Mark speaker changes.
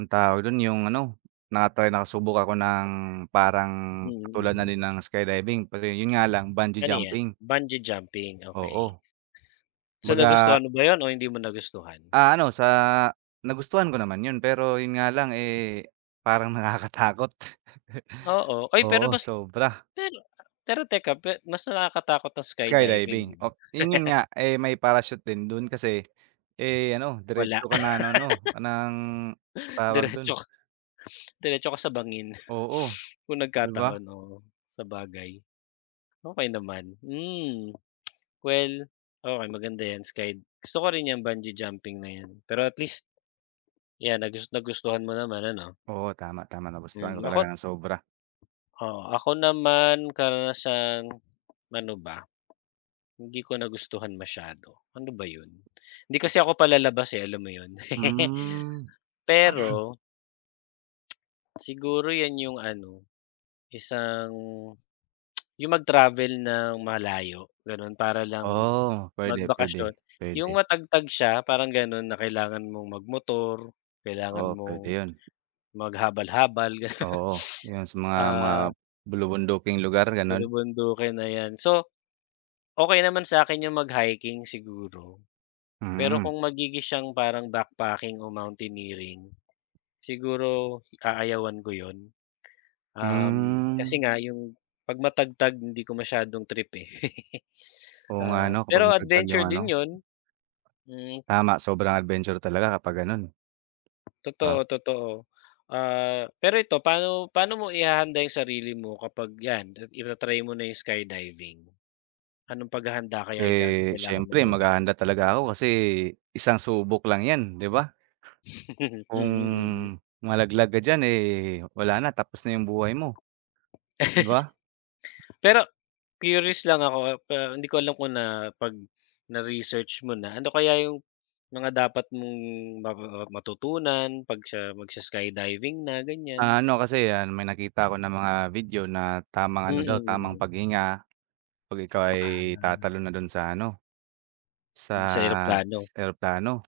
Speaker 1: Anong tawag dun yung ano, na-try nakasubok ako ng parang
Speaker 2: Mm,
Speaker 1: katulad na
Speaker 2: mm.
Speaker 1: din ng skydiving pero yun nga lang bungee
Speaker 2: Ganyan
Speaker 1: jumping.
Speaker 2: bungee jumping, okey.
Speaker 1: Oo.
Speaker 2: So
Speaker 1: Kumbaga.
Speaker 2: nagustuhan mo ba yun o hindi mo nagustuhan?
Speaker 1: Ah, ano sa nagustuhan ko naman yun pero yun nga lang eh parang nakakatakot.
Speaker 2: Oo ay pero
Speaker 1: Oo
Speaker 2: mas,
Speaker 1: sobra.
Speaker 2: pero pero teka mas nakakatakot ng skydiving
Speaker 1: Skydiving
Speaker 2: 'di ba?
Speaker 1: oh yun yun nga eh may parashoot din dun kasi eh ano
Speaker 2: Wala.
Speaker 1: diretso ka na ng ano ng, tawag dun.
Speaker 2: Diretso. Diretso kasabangin
Speaker 1: Oo
Speaker 2: kung
Speaker 1: 'di ba?
Speaker 2: nagkataon oo sabagay. Okey naman hmm, well okey maganda yan skide, gusto ko rin yung bungee jumping na yan pero at least. 'Yan nag nagustuhan mo naman ano?
Speaker 1: Oo tama, tama na gustuhan ko
Speaker 2: Hmm,
Speaker 1: talaga
Speaker 2: ako
Speaker 1: ng sobra.
Speaker 2: Oo ako naman karanasan ano ba? Hindi ko nagustuhan masyado, ano ba yun, hindi kasi ako palalabas eh alam mo yun.
Speaker 1: Hmm.
Speaker 2: Pero Siguro 'yan yung ano, isang yung mag-travel ng malayo ganon para lang
Speaker 1: Oo pwede,
Speaker 2: magbakasyon
Speaker 1: pwede,
Speaker 2: yung
Speaker 1: pwede.
Speaker 2: matagtag siya parang ganon na kailangan mong mag-motor, kailangan
Speaker 1: Oo pwede
Speaker 2: mong
Speaker 1: yun.
Speaker 2: maghabal-habal gano'n.
Speaker 1: Oo yung sa mga mga
Speaker 2: Ah.
Speaker 1: bulubunduking lugar gano'n.
Speaker 2: Bulubundukin na 'yan, so. Okey naman sa'kin yung mag-hiking siguro, pero
Speaker 1: Mm.
Speaker 2: kung magiging siyang parang backpacking o mountaineering, siguro aayawan ko yun. Um, kasi
Speaker 1: Mm.
Speaker 2: nga yung pag matagtag hindi ko masyadong trip eh.
Speaker 1: Oo nga
Speaker 2: Ah,
Speaker 1: ano kapag
Speaker 2: pero
Speaker 1: matagtag
Speaker 2: adventure
Speaker 1: yung
Speaker 2: din
Speaker 1: ano.
Speaker 2: yun. Hmm.
Speaker 1: Tama sobrang adventure talaga kapag gano'n. 'Di ba?
Speaker 2: Totoo, totoo. Ah, pero ito pa'no paano mo ihahanda yung sarili mo kapag yan ita-try mo na yung skydiving? Anong paghahanda kaya yung
Speaker 1: Eh
Speaker 2: ga-kailangan mong
Speaker 1: siyempre
Speaker 2: gawin?
Speaker 1: maghahanda talaga ako kasi isang subok lang 'yan 'di ba? Kung
Speaker 2: Mm, mm.
Speaker 1: malaglag ka diyan wala na tapos na yung buhay mo. 'Di ba?
Speaker 2: Pero curious lang ako pero hindi ko alam kung na pag na research mo na ano kaya yung mga dapat mong matutunan pag sa mag sa-skydiving na ganyan?
Speaker 1: Ah, ano kasi may nakita ako ng mga video na tamang
Speaker 2: Mm,
Speaker 1: ano daw tamang
Speaker 2: mm.
Speaker 1: paghinga pag ikaw ay
Speaker 2: Ah.
Speaker 1: tatalon na dun sa ano
Speaker 2: Dun sa
Speaker 1: sa
Speaker 2: eroplano.
Speaker 1: s eroplano.